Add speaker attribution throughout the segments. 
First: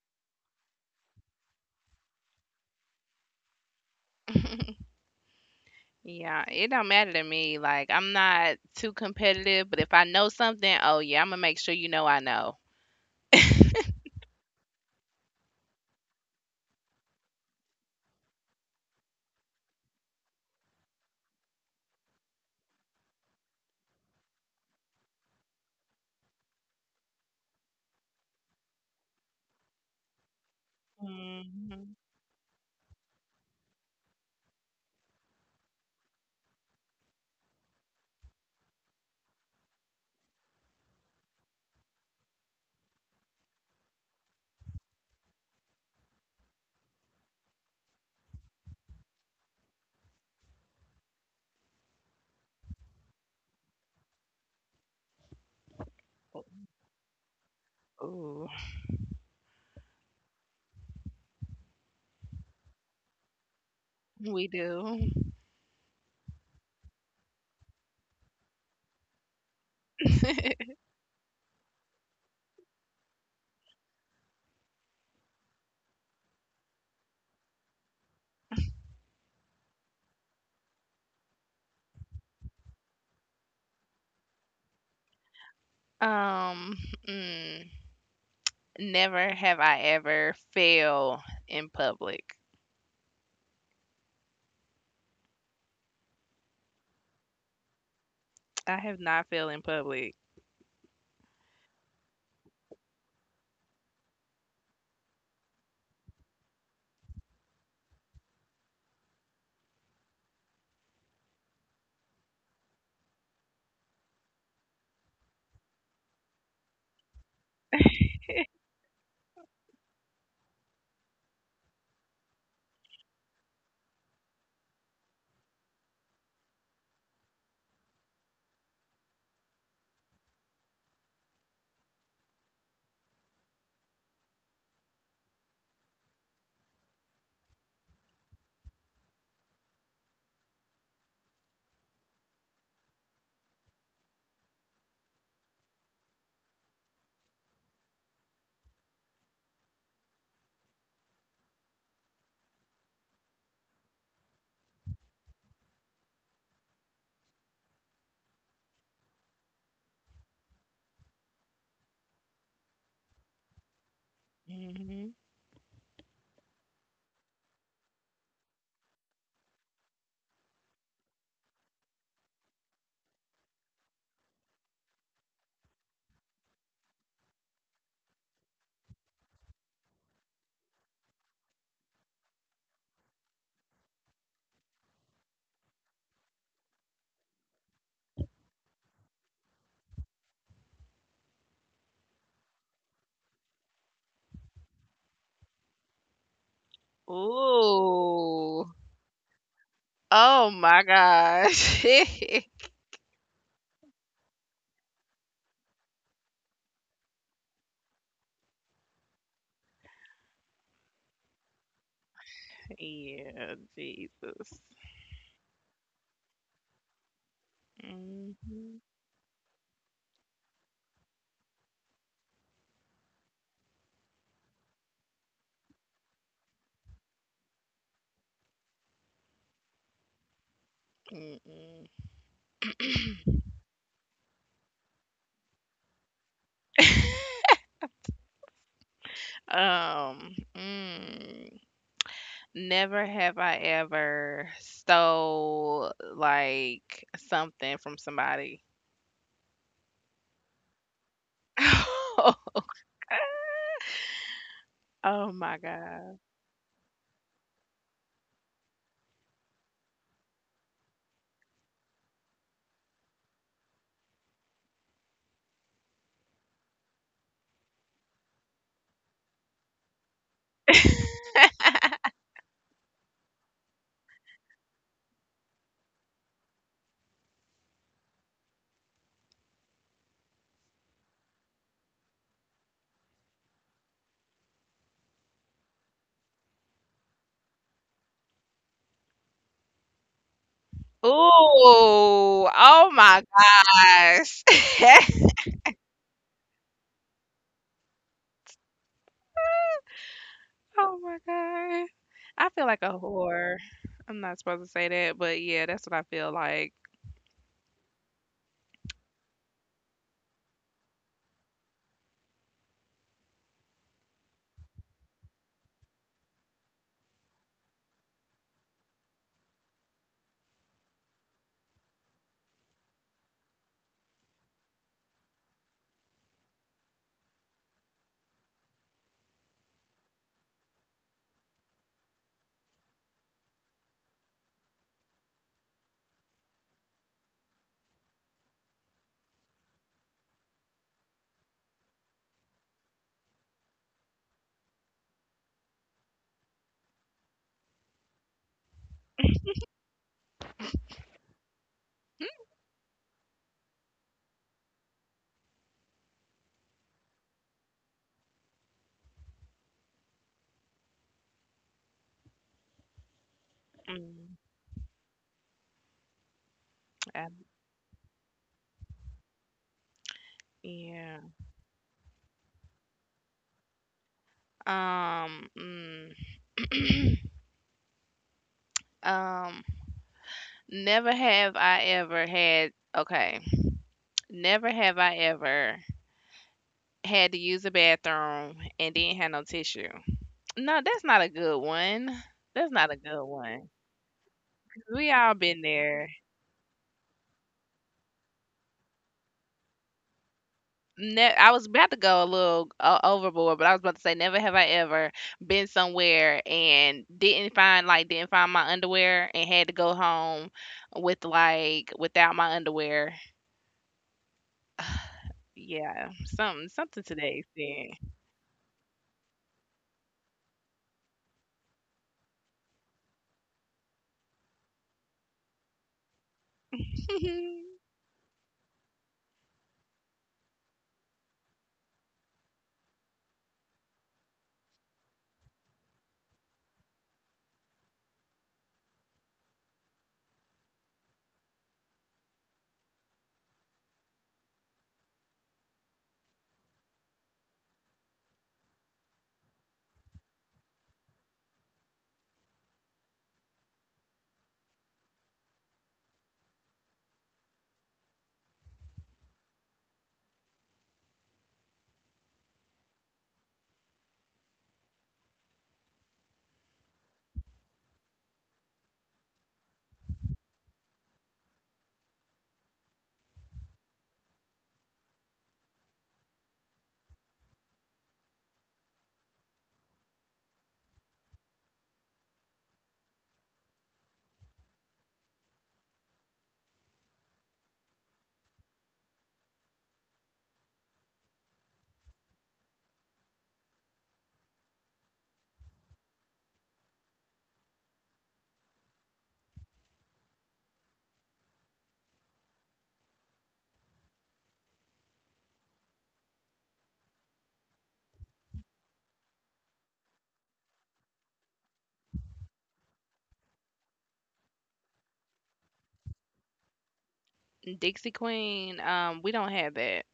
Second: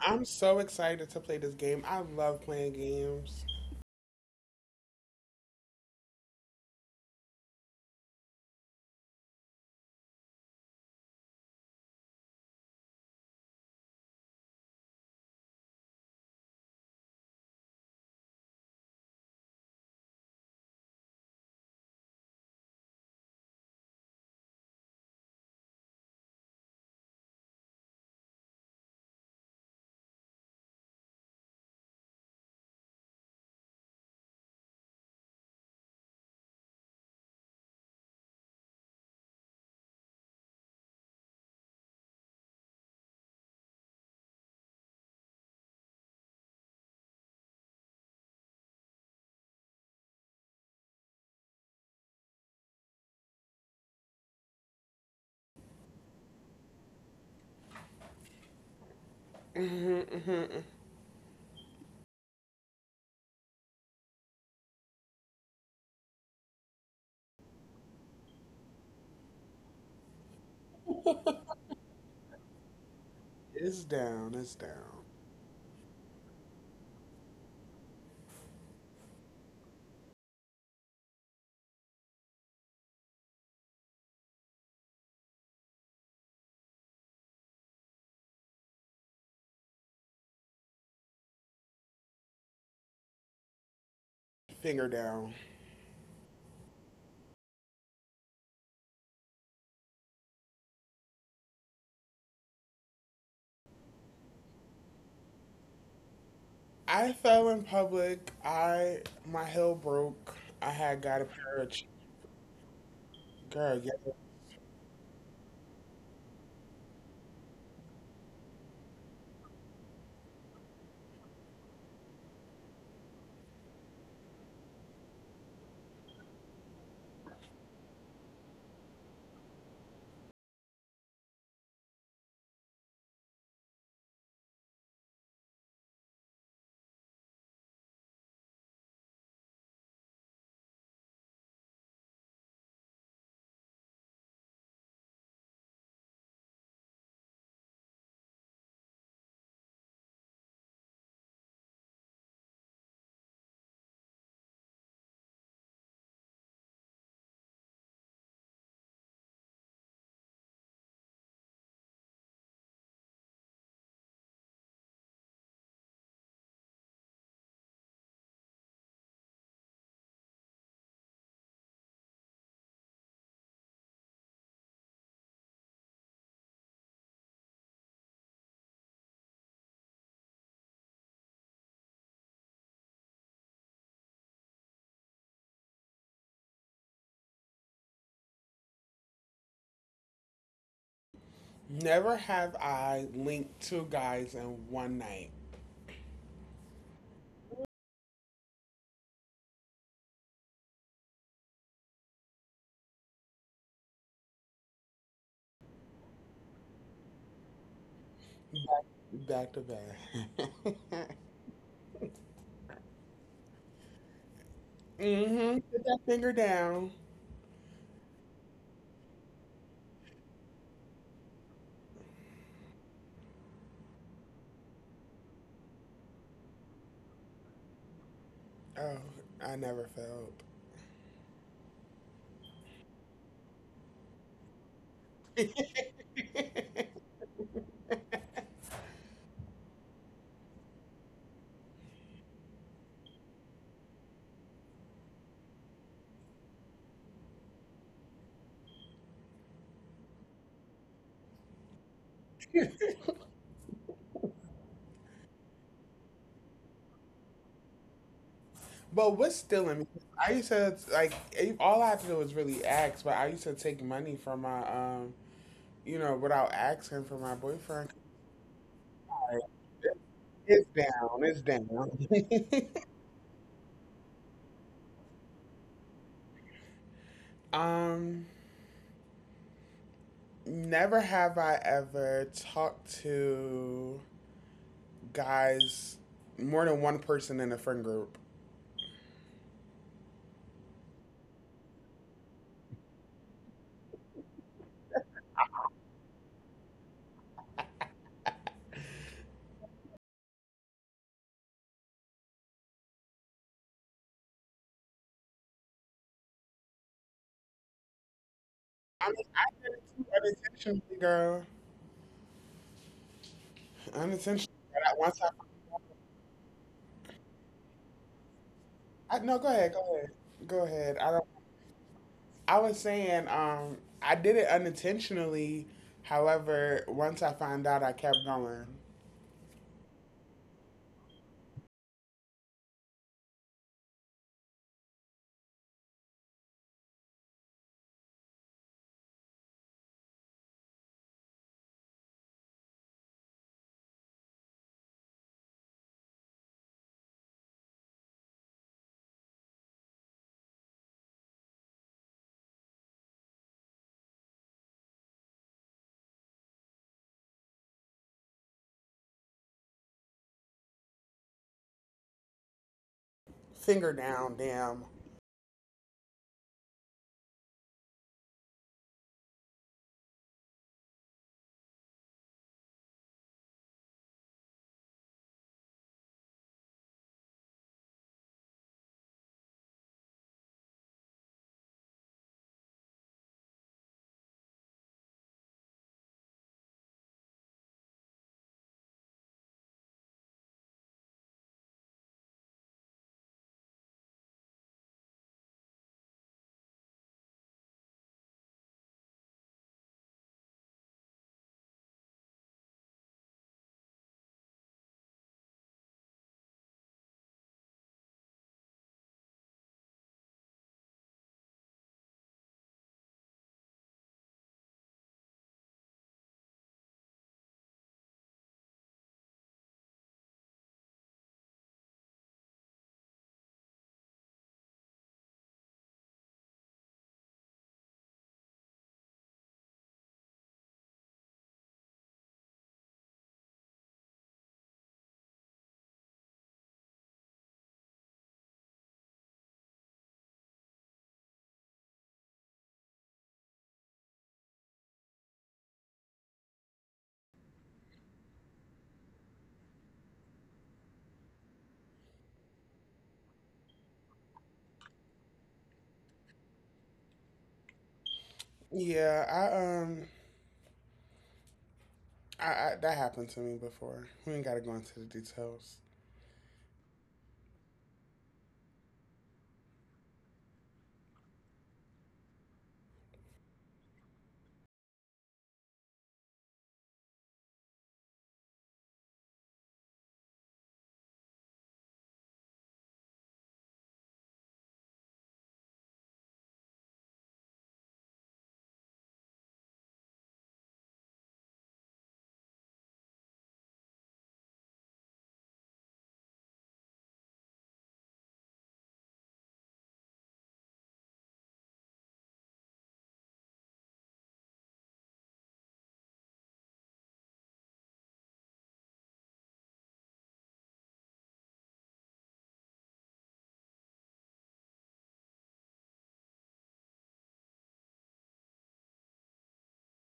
Speaker 1: I'm so excited to play this game. I love playing games.
Speaker 2: Yeah, it don't matter to me. Like I'm not too competitive, but if I know something, oh yeah, I'm gonna make sure you know I know. Mhm. Ooh, we do.
Speaker 1: It's down, it's down.
Speaker 2: Um, mm, Never have I ever failed in public.
Speaker 1: Finger down.
Speaker 2: I have not failed in public.
Speaker 1: I fell in public. I My heel broke. I had got a pair of girl. Yeah.
Speaker 2: Hmm.
Speaker 1: Never have I linked two guys in one night
Speaker 2: Ooh. Oh my gosh.
Speaker 1: back to back.
Speaker 2: Yeah, Jesus.
Speaker 1: hmm Put that finger down.
Speaker 2: Hmm.
Speaker 1: Oh, I never
Speaker 2: Mm-mm.
Speaker 1: felt.
Speaker 2: Um, mm, Never have I ever stole like something from somebody. Oh my god.
Speaker 1: But what's stealing? Because I used to all I had to do was really ask, but I used to take money from my without asking for my boyfriend. Like, it's down, it's down. um, Never have I ever talked to guys, more than one person in a friend group.
Speaker 2: Ooh, oh my gosh. Oh my god. I feel like a whore. I'm not supposed to say that, but yeah, that's what I feel like.
Speaker 1: I mean, I did it too unintentionally, girl. Unintentionally. But I, once I No, go ahead, go ahead, go ahead. I don't. I was saying, I did it unintentionally. However, once I found out, I kept going. Finger
Speaker 2: Mm,
Speaker 1: down, damn.
Speaker 2: I- yeah. Um, mm. um, Never have I ever had, okay, never have I ever had to use a bathroom and didn't have no tissue. No, that's not a good one. That's not a good one. 'Cause we all been there. I was about to go a little overboard, but I was about to say never have I ever been somewhere and didn't find my underwear and had to go home with, like, without my underwear. Yeah, something to that extent.
Speaker 1: Yeah, I that happened to me before. We ain't gotta go into the details.
Speaker 2: Dixie Queen, we don't have that.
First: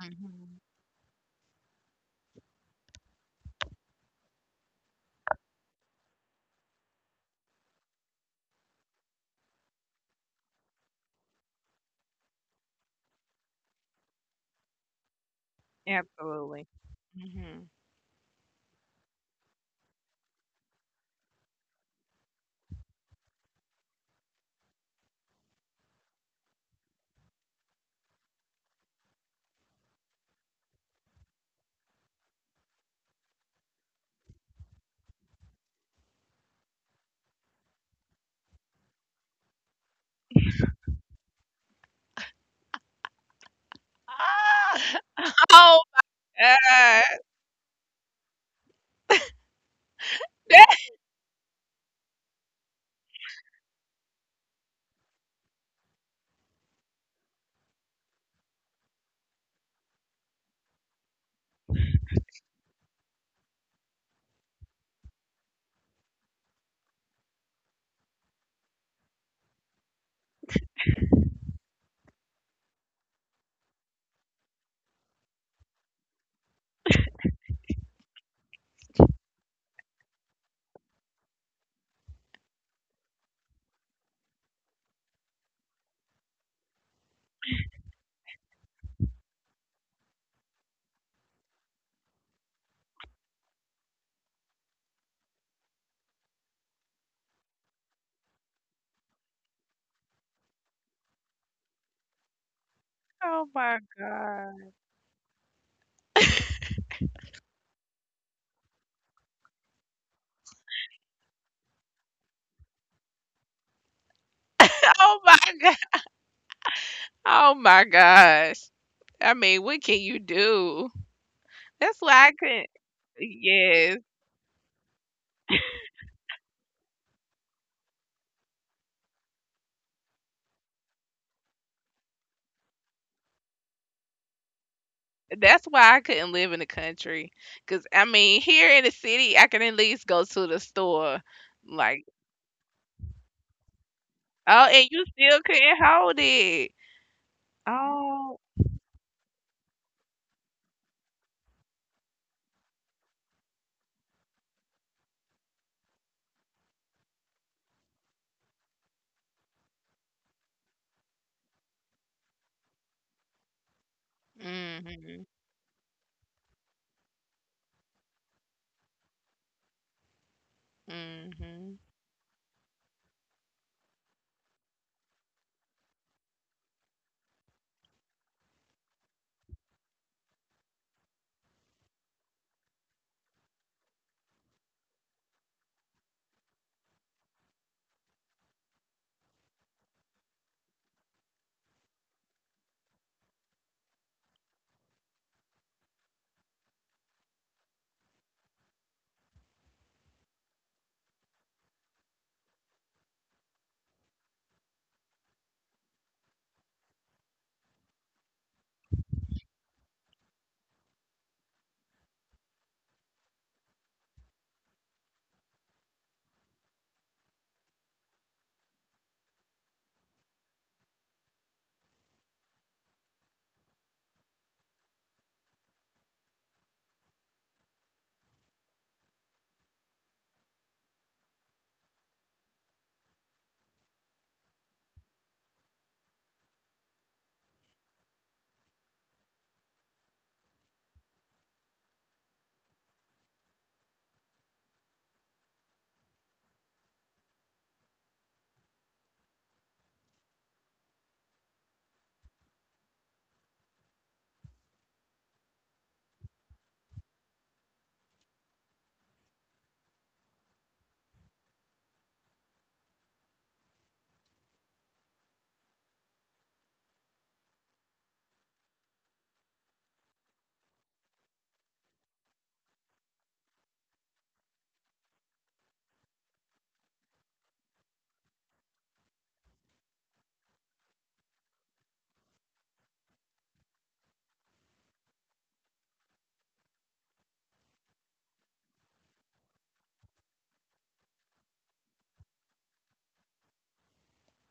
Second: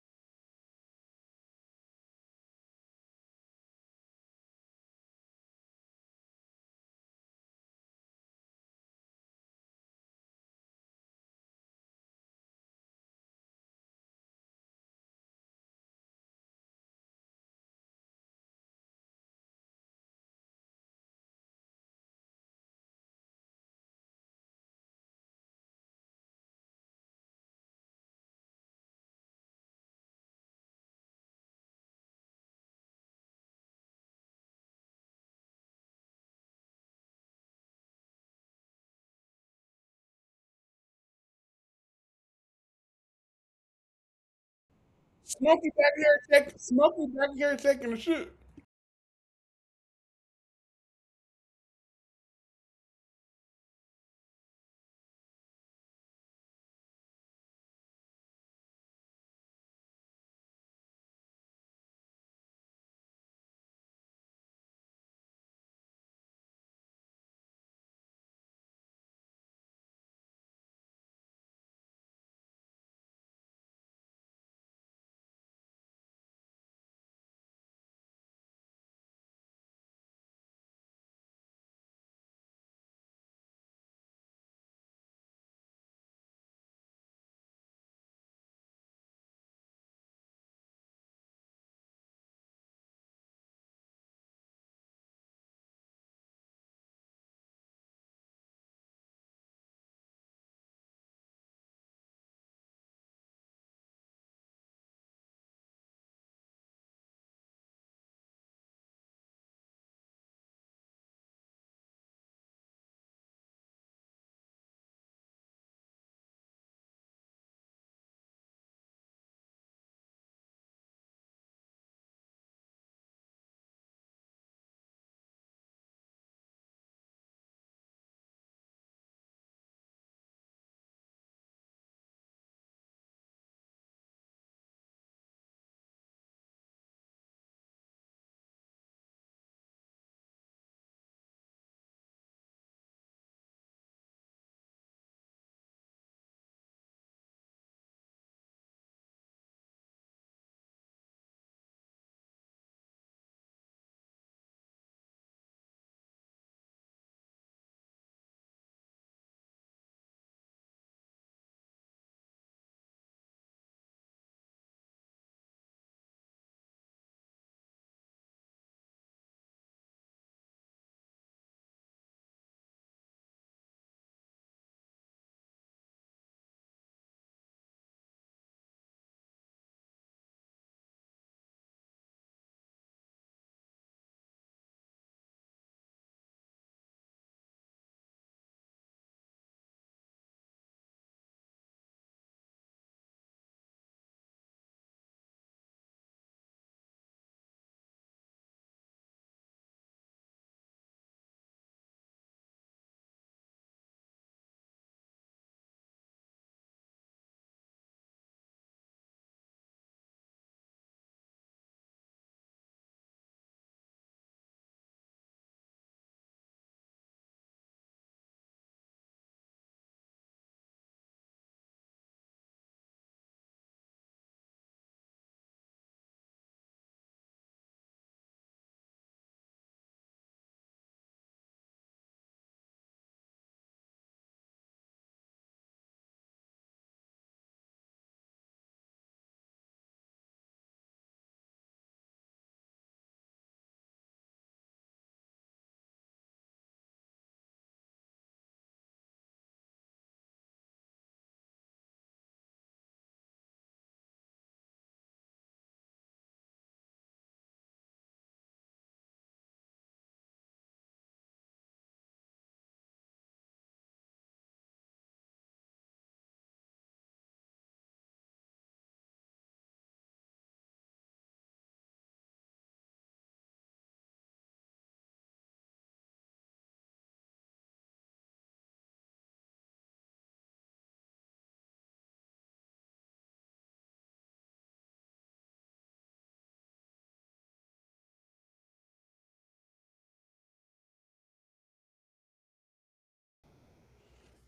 Speaker 2: Mhm. Absolutely. Mhm. Ah!
Speaker 1: Smokey
Speaker 2: Oh
Speaker 1: back here, check,
Speaker 2: my god.
Speaker 1: Smokey back here taking a shit.
Speaker 2: Oh my god. Oh my god. Oh my gosh. I mean, what can you do? That's why I couldn't. Yes. That's why I couldn't live in the country. Cause I mean, here in the city, I can at least go to the store. Like, oh, and you still couldn't hold it. Oh. Mhm. Mhm.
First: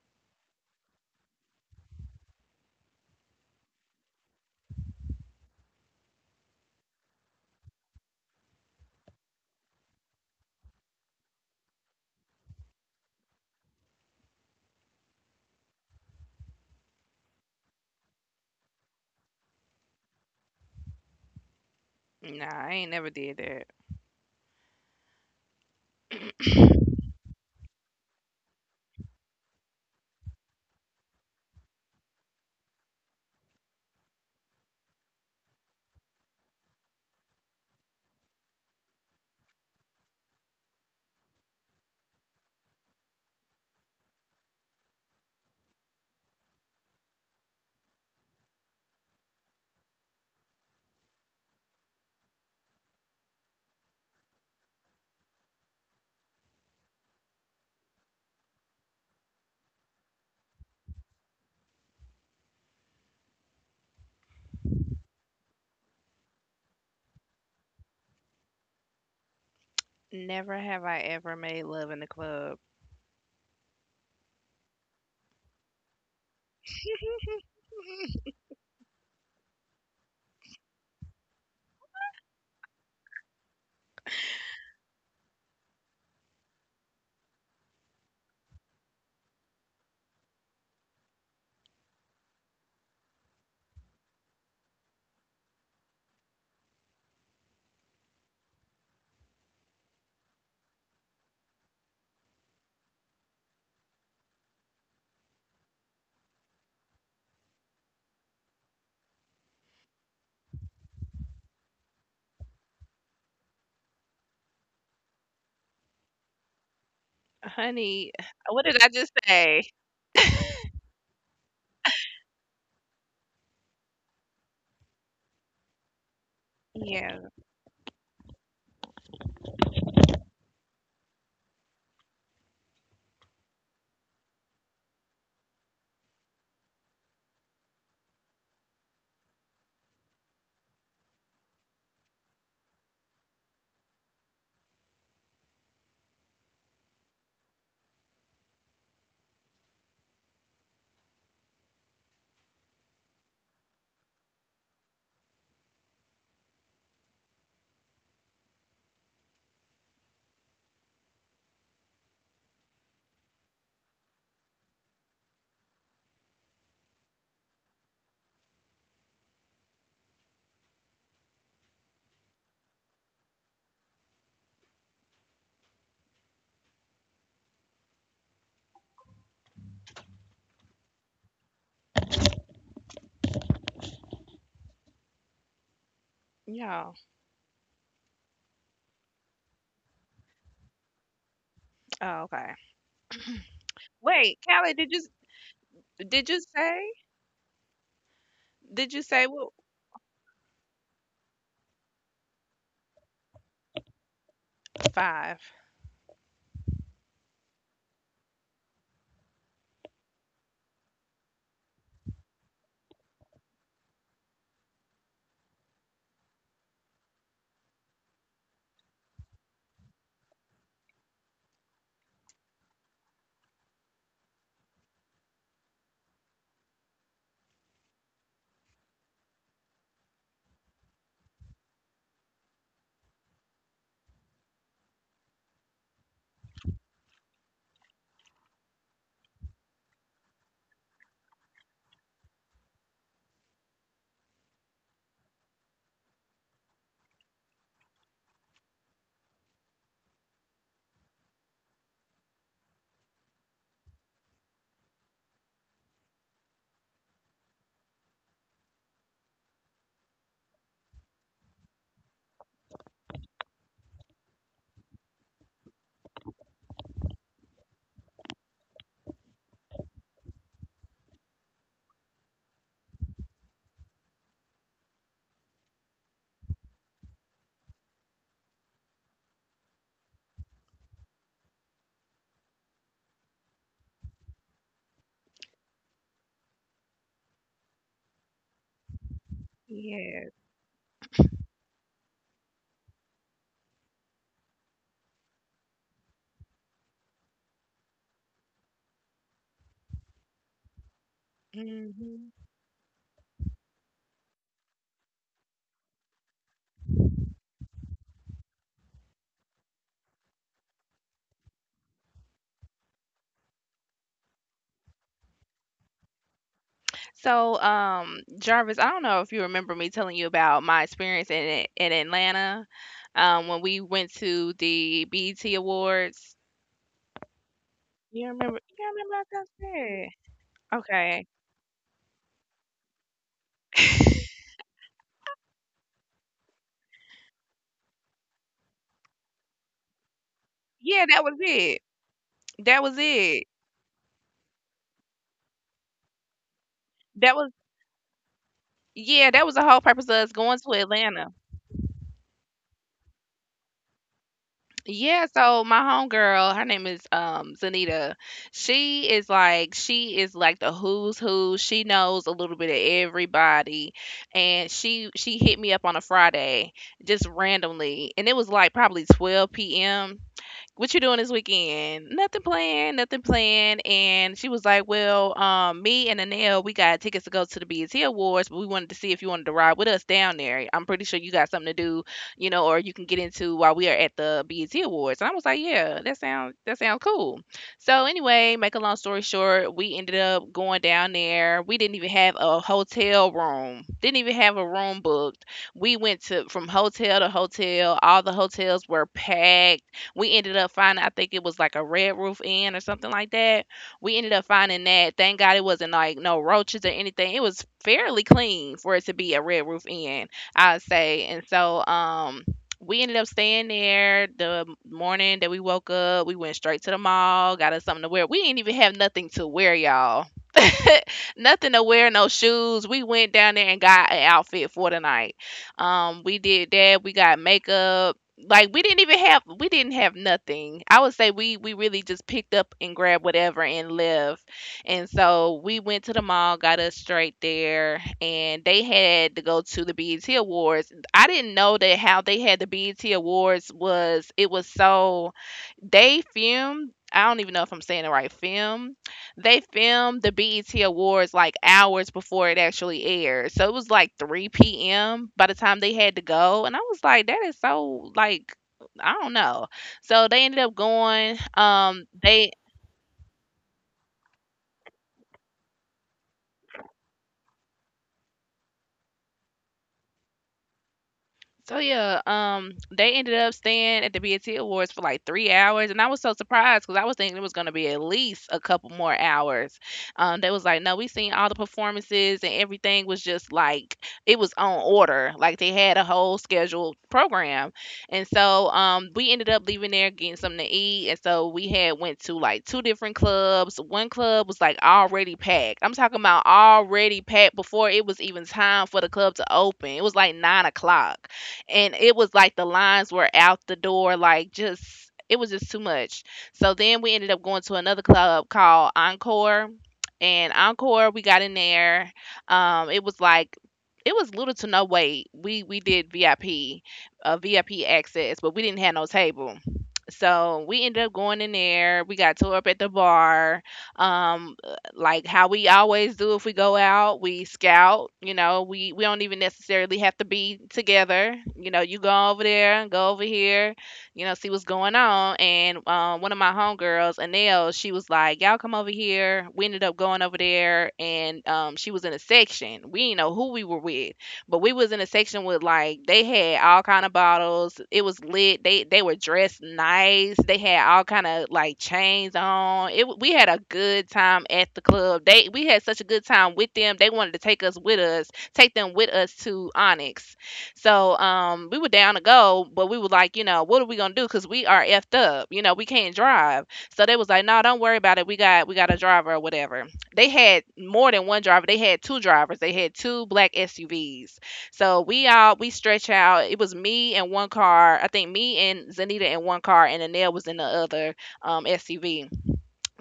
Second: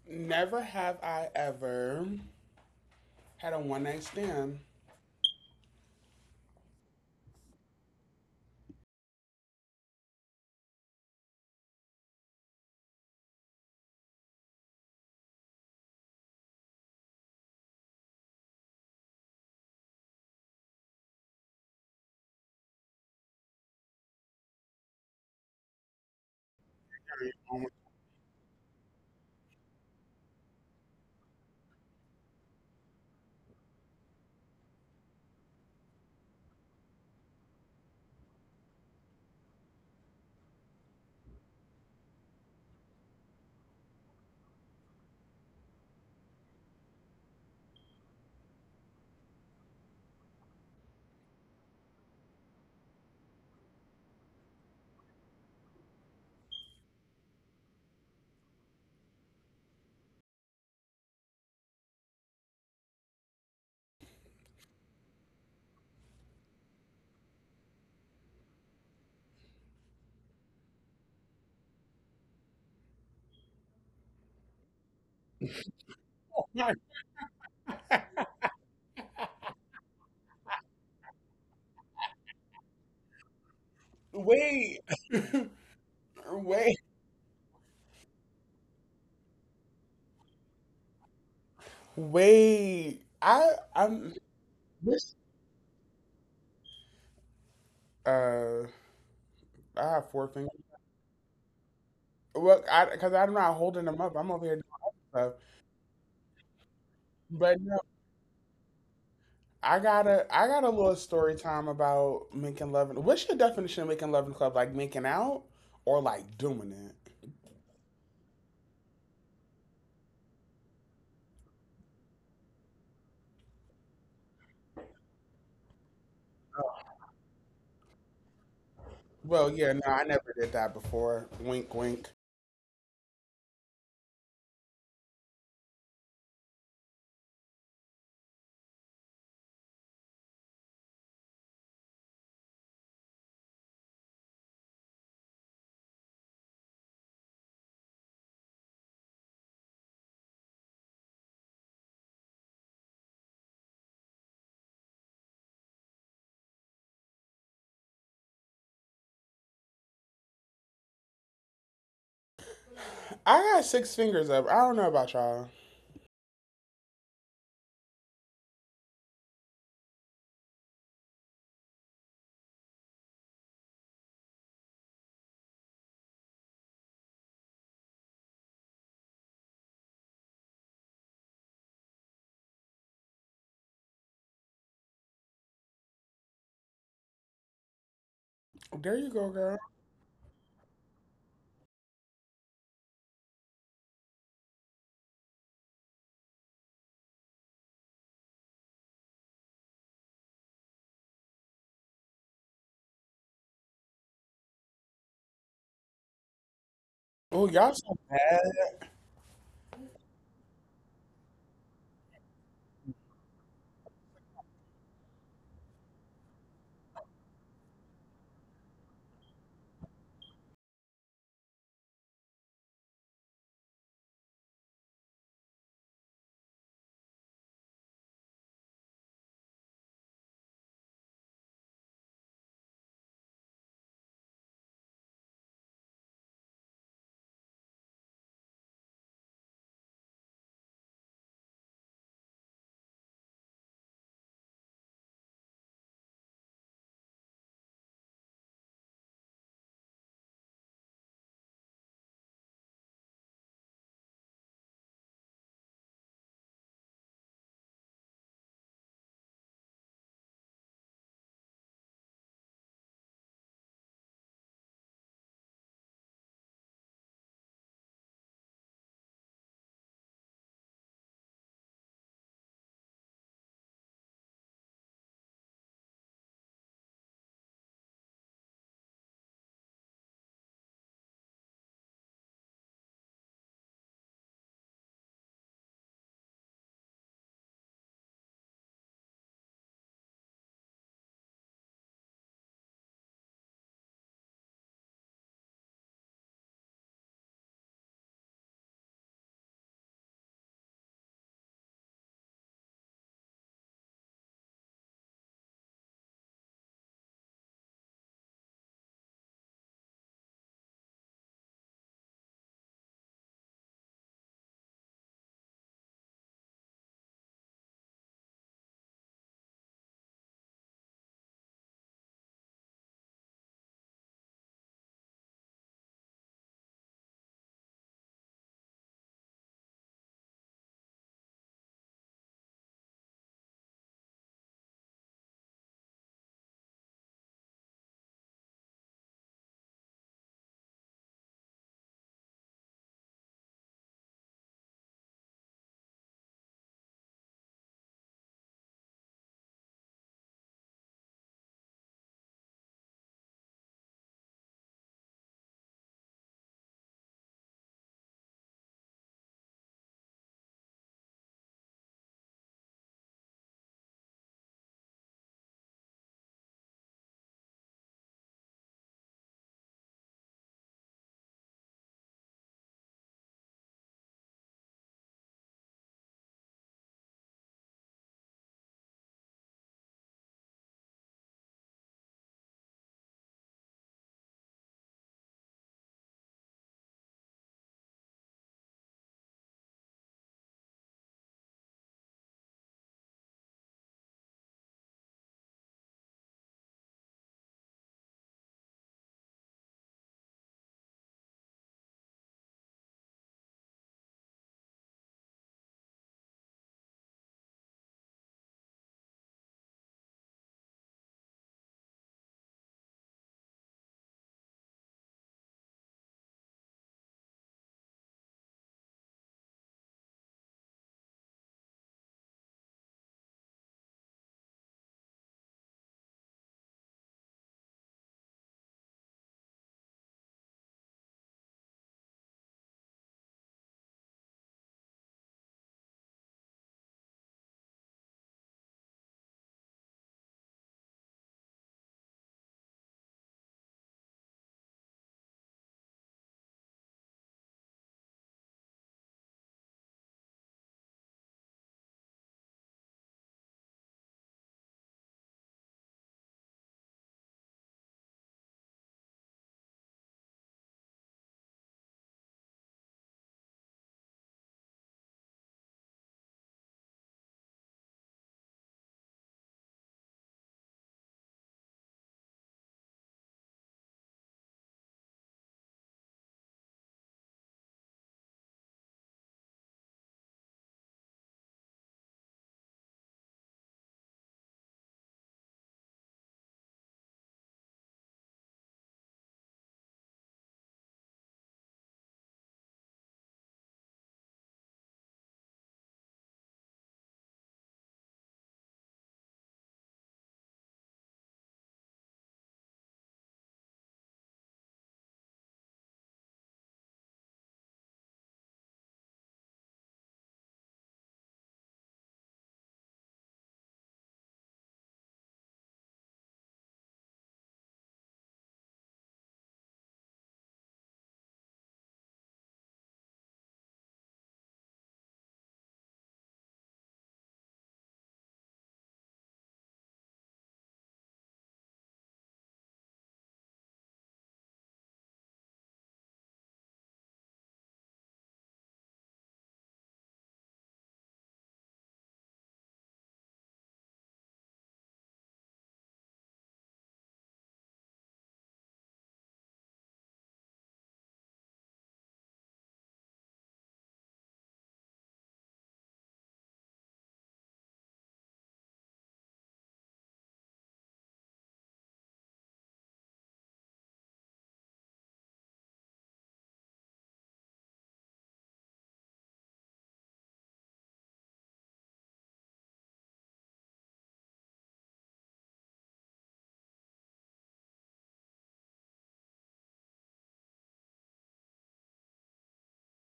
Speaker 1: Never have I ever had a one night stand.
Speaker 2: Nah, I ain't never did that. Never have I ever made love in the club.
Speaker 1: Wait, wait, wait. I'm this. Uh, I have four fingers. Well, I, because I'm not holding them up. I'm over here doing other stuff. But no, I got a little story time about making love. What's your definition of making love in the club? Like making out or like doing it?
Speaker 2: Honey, what did I just say? Yeah,
Speaker 1: Well, yeah, no, I never did that before. Wink, wink. I got six fingers up. I don't know about y'all.
Speaker 2: y'all.
Speaker 1: There you go, girl.
Speaker 2: Oh, okay. Wait, Callie, did you say? Did you say what? Five.
Speaker 1: Oh, y'all so bad.
Speaker 2: Yeah. hmm So, Jarvis, I don't know if you remember me telling you about my experience in in Atlanta, when we went to the BET Awards. You remember? You remember what I said? Okay. Yeah, that was it. That was it. That was, yeah, that was the whole purpose of us going to Atlanta. Yeah, so my homegirl, her name is Zanita. She is like the who's who. She knows a little bit of everybody. And she hit me up on a Friday just randomly. And it was like probably 12 p.m. What you doing this weekend? Nothing planned, nothing planned. And she was like, well, me and Anel, we got tickets to go to the BET Awards, but we wanted to see if you wanted to ride with us down there. I'm pretty sure you got something to do, or you can get into while we are at the BET Awards. And I was like, yeah, that sounds cool. So anyway, make a long story short, we ended up going down there. We didn't even have a hotel room. Didn't even have a room booked. We went to from hotel to hotel. All the hotels were packed. We ended up finding, I think it was like a Red Roof Inn or something like that. We ended up finding that. Thank God it wasn't like no roaches or anything. It was fairly clean for it to be a Red Roof Inn, I'd say. And so, we ended up staying there. The morning that we woke up, we went straight to the mall, got us something to wear. We didn't even have nothing to wear, y'all, nothing to wear, no shoes. We went down there and got an outfit for the night. We did that. We got makeup. Like we didn't have nothing. I would say we really just picked up and grabbed whatever and left. And so we went to the mall, got us straight there, and they had to go to the BET Awards. I didn't know that how they had the BET Awards was, it was so they filmed, I don't even know if I'm saying it right, film. They filmed the BET Awards like hours before it actually aired. So it was like 3 p.m. by the time they had to go. And I was like, that is so, like, I don't know. So they ended up going. They So yeah, they ended up staying at the BET Awards for like 3 hours, and I was so surprised because I was thinking it was gonna be at least a couple more hours. They was like, no, we seen all the performances and everything was just like it was on order, like they had a whole scheduled program, and so we ended up leaving there getting something to eat, and so we had went to like two different clubs. One club was like already packed. I'm talking about already packed before it was even time for the club to open. It was like 9 o'clock, and it was like the lines were out the door, like, just it was just too much. So then we ended up going to another club called Encore, and Encore we got in there. It was like it was little to no wait. We did VIP access, but we didn't have no table. So we ended up going in there. We got tore up at the bar. Um, like how we always do, if we go out we scout, we don't even necessarily have to be together, you go over there and go over here, see what's going on. And one of my homegirls, Anel, she was like, y'all come over here. We ended up going over there, and she was in a section. We didn't know who we were with, but we was in a section with, like, they had all kind of bottles. It was lit. They were dressed nice. They had all kind of like chains on. We had a good time at the club. They we had such a good time with them. They wanted to take them with us to Onyx. So we were down to go, but we were like, what are we gonna do? Cause we are effed up. You know, we can't drive. So they was like, no, don't worry about it. We got a driver or whatever. They had more than one driver. They had two drivers. They had two black SUVs. So we all, we stretch out. It was me and one car. I think me and Zanita in one car, and Anel was in the other SUV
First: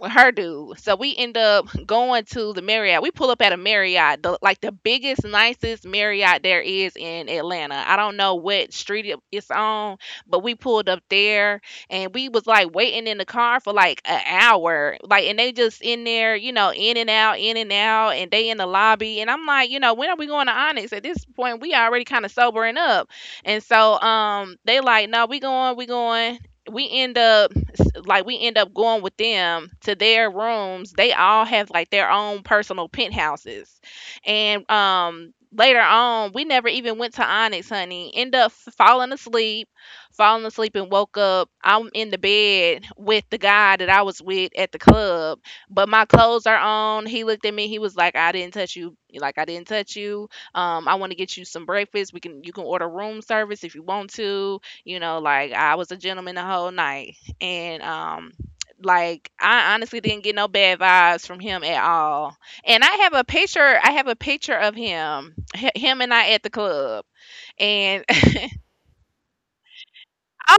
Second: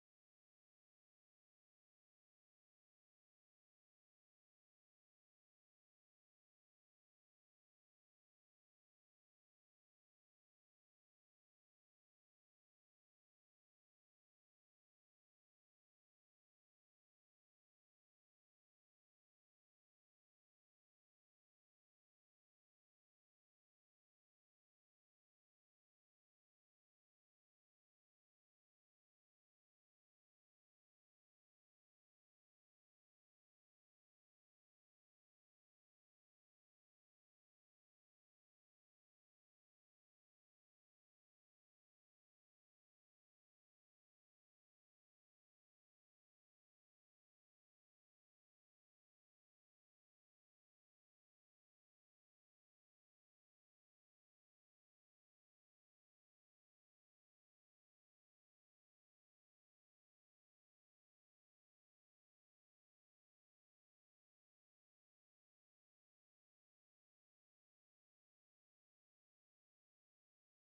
Speaker 2: with her dude. So we end up going to the Marriott. We pull up at a Marriott, like the biggest, nicest Marriott there is in Atlanta. I don't know what street it's on, but we pulled up there, and we was like waiting in the car for like an hour. Like, and they just in there, in and out, and they in the lobby. And I'm like, when are we going to Onyx? At this point, we already kind of sobering up. And so they like, no, we going, we going. We end up going with them to their rooms. They all have like their own personal penthouses. And later on, we never even went to Onyx, honey. End up falling asleep, falling asleep, and woke up. I'm in the bed with the guy that I was with at the club, but my clothes are on. He looked at me. He was like, "I didn't touch you. Like, I didn't touch you. I want to get you some breakfast. We can you can order room service if you want to. You know, like, I was a gentleman the whole night." And like, I honestly didn't get no bad vibes from him at all. And I have a picture of him, him and I at the club. And I,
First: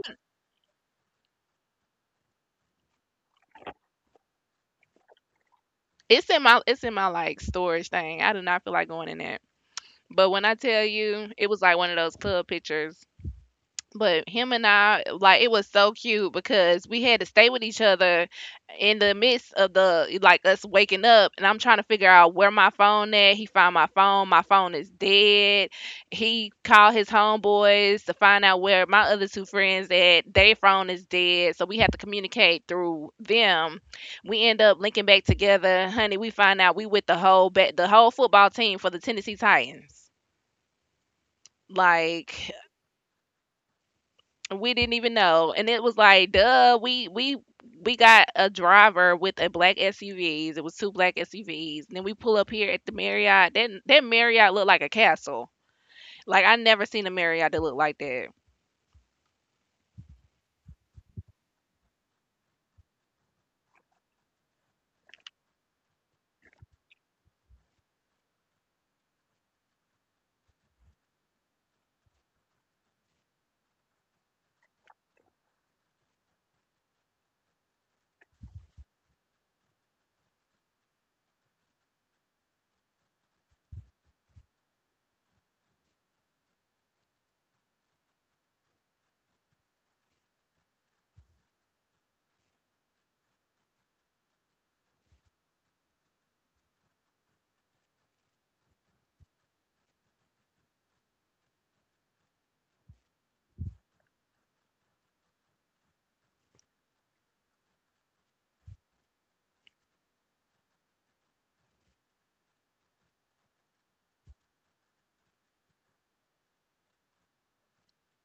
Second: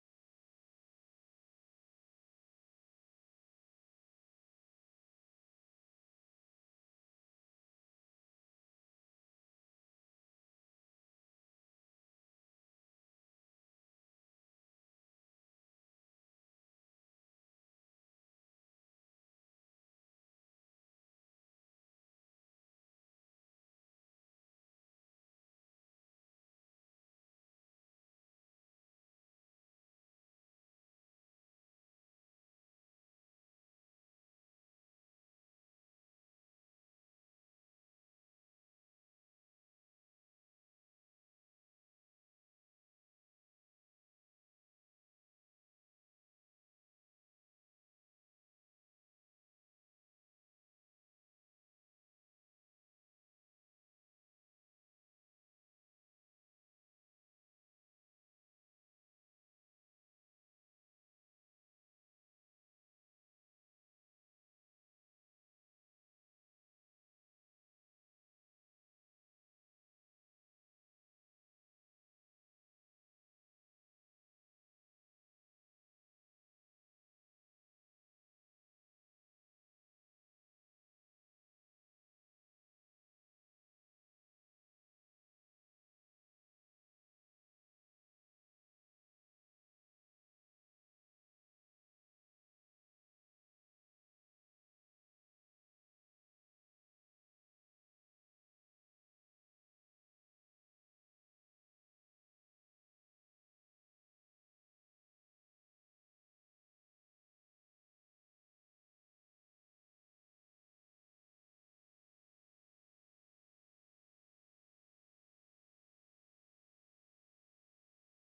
Speaker 2: it's in my, like, storage thing. I do not feel like going in that. But when I tell you, it was like one of those club pictures. But him and I, like, it was so cute because we had to stay with each other in the midst of the, like, us waking up. And I'm trying to figure out where my phone at. He found my phone. My phone is dead. He called his homeboys to find out where my other two friends at. Their phone is dead. So we had to communicate through them. We end up linking back together. Honey, we find out we with the whole football team for the Tennessee Titans. Like, we didn't even know, and it was like, duh, we got a driver with a black SUVs, it was two black SUVs, and then we pull up here at the Marriott. That Marriott looked like a castle, like I never seen a Marriott that looked like that.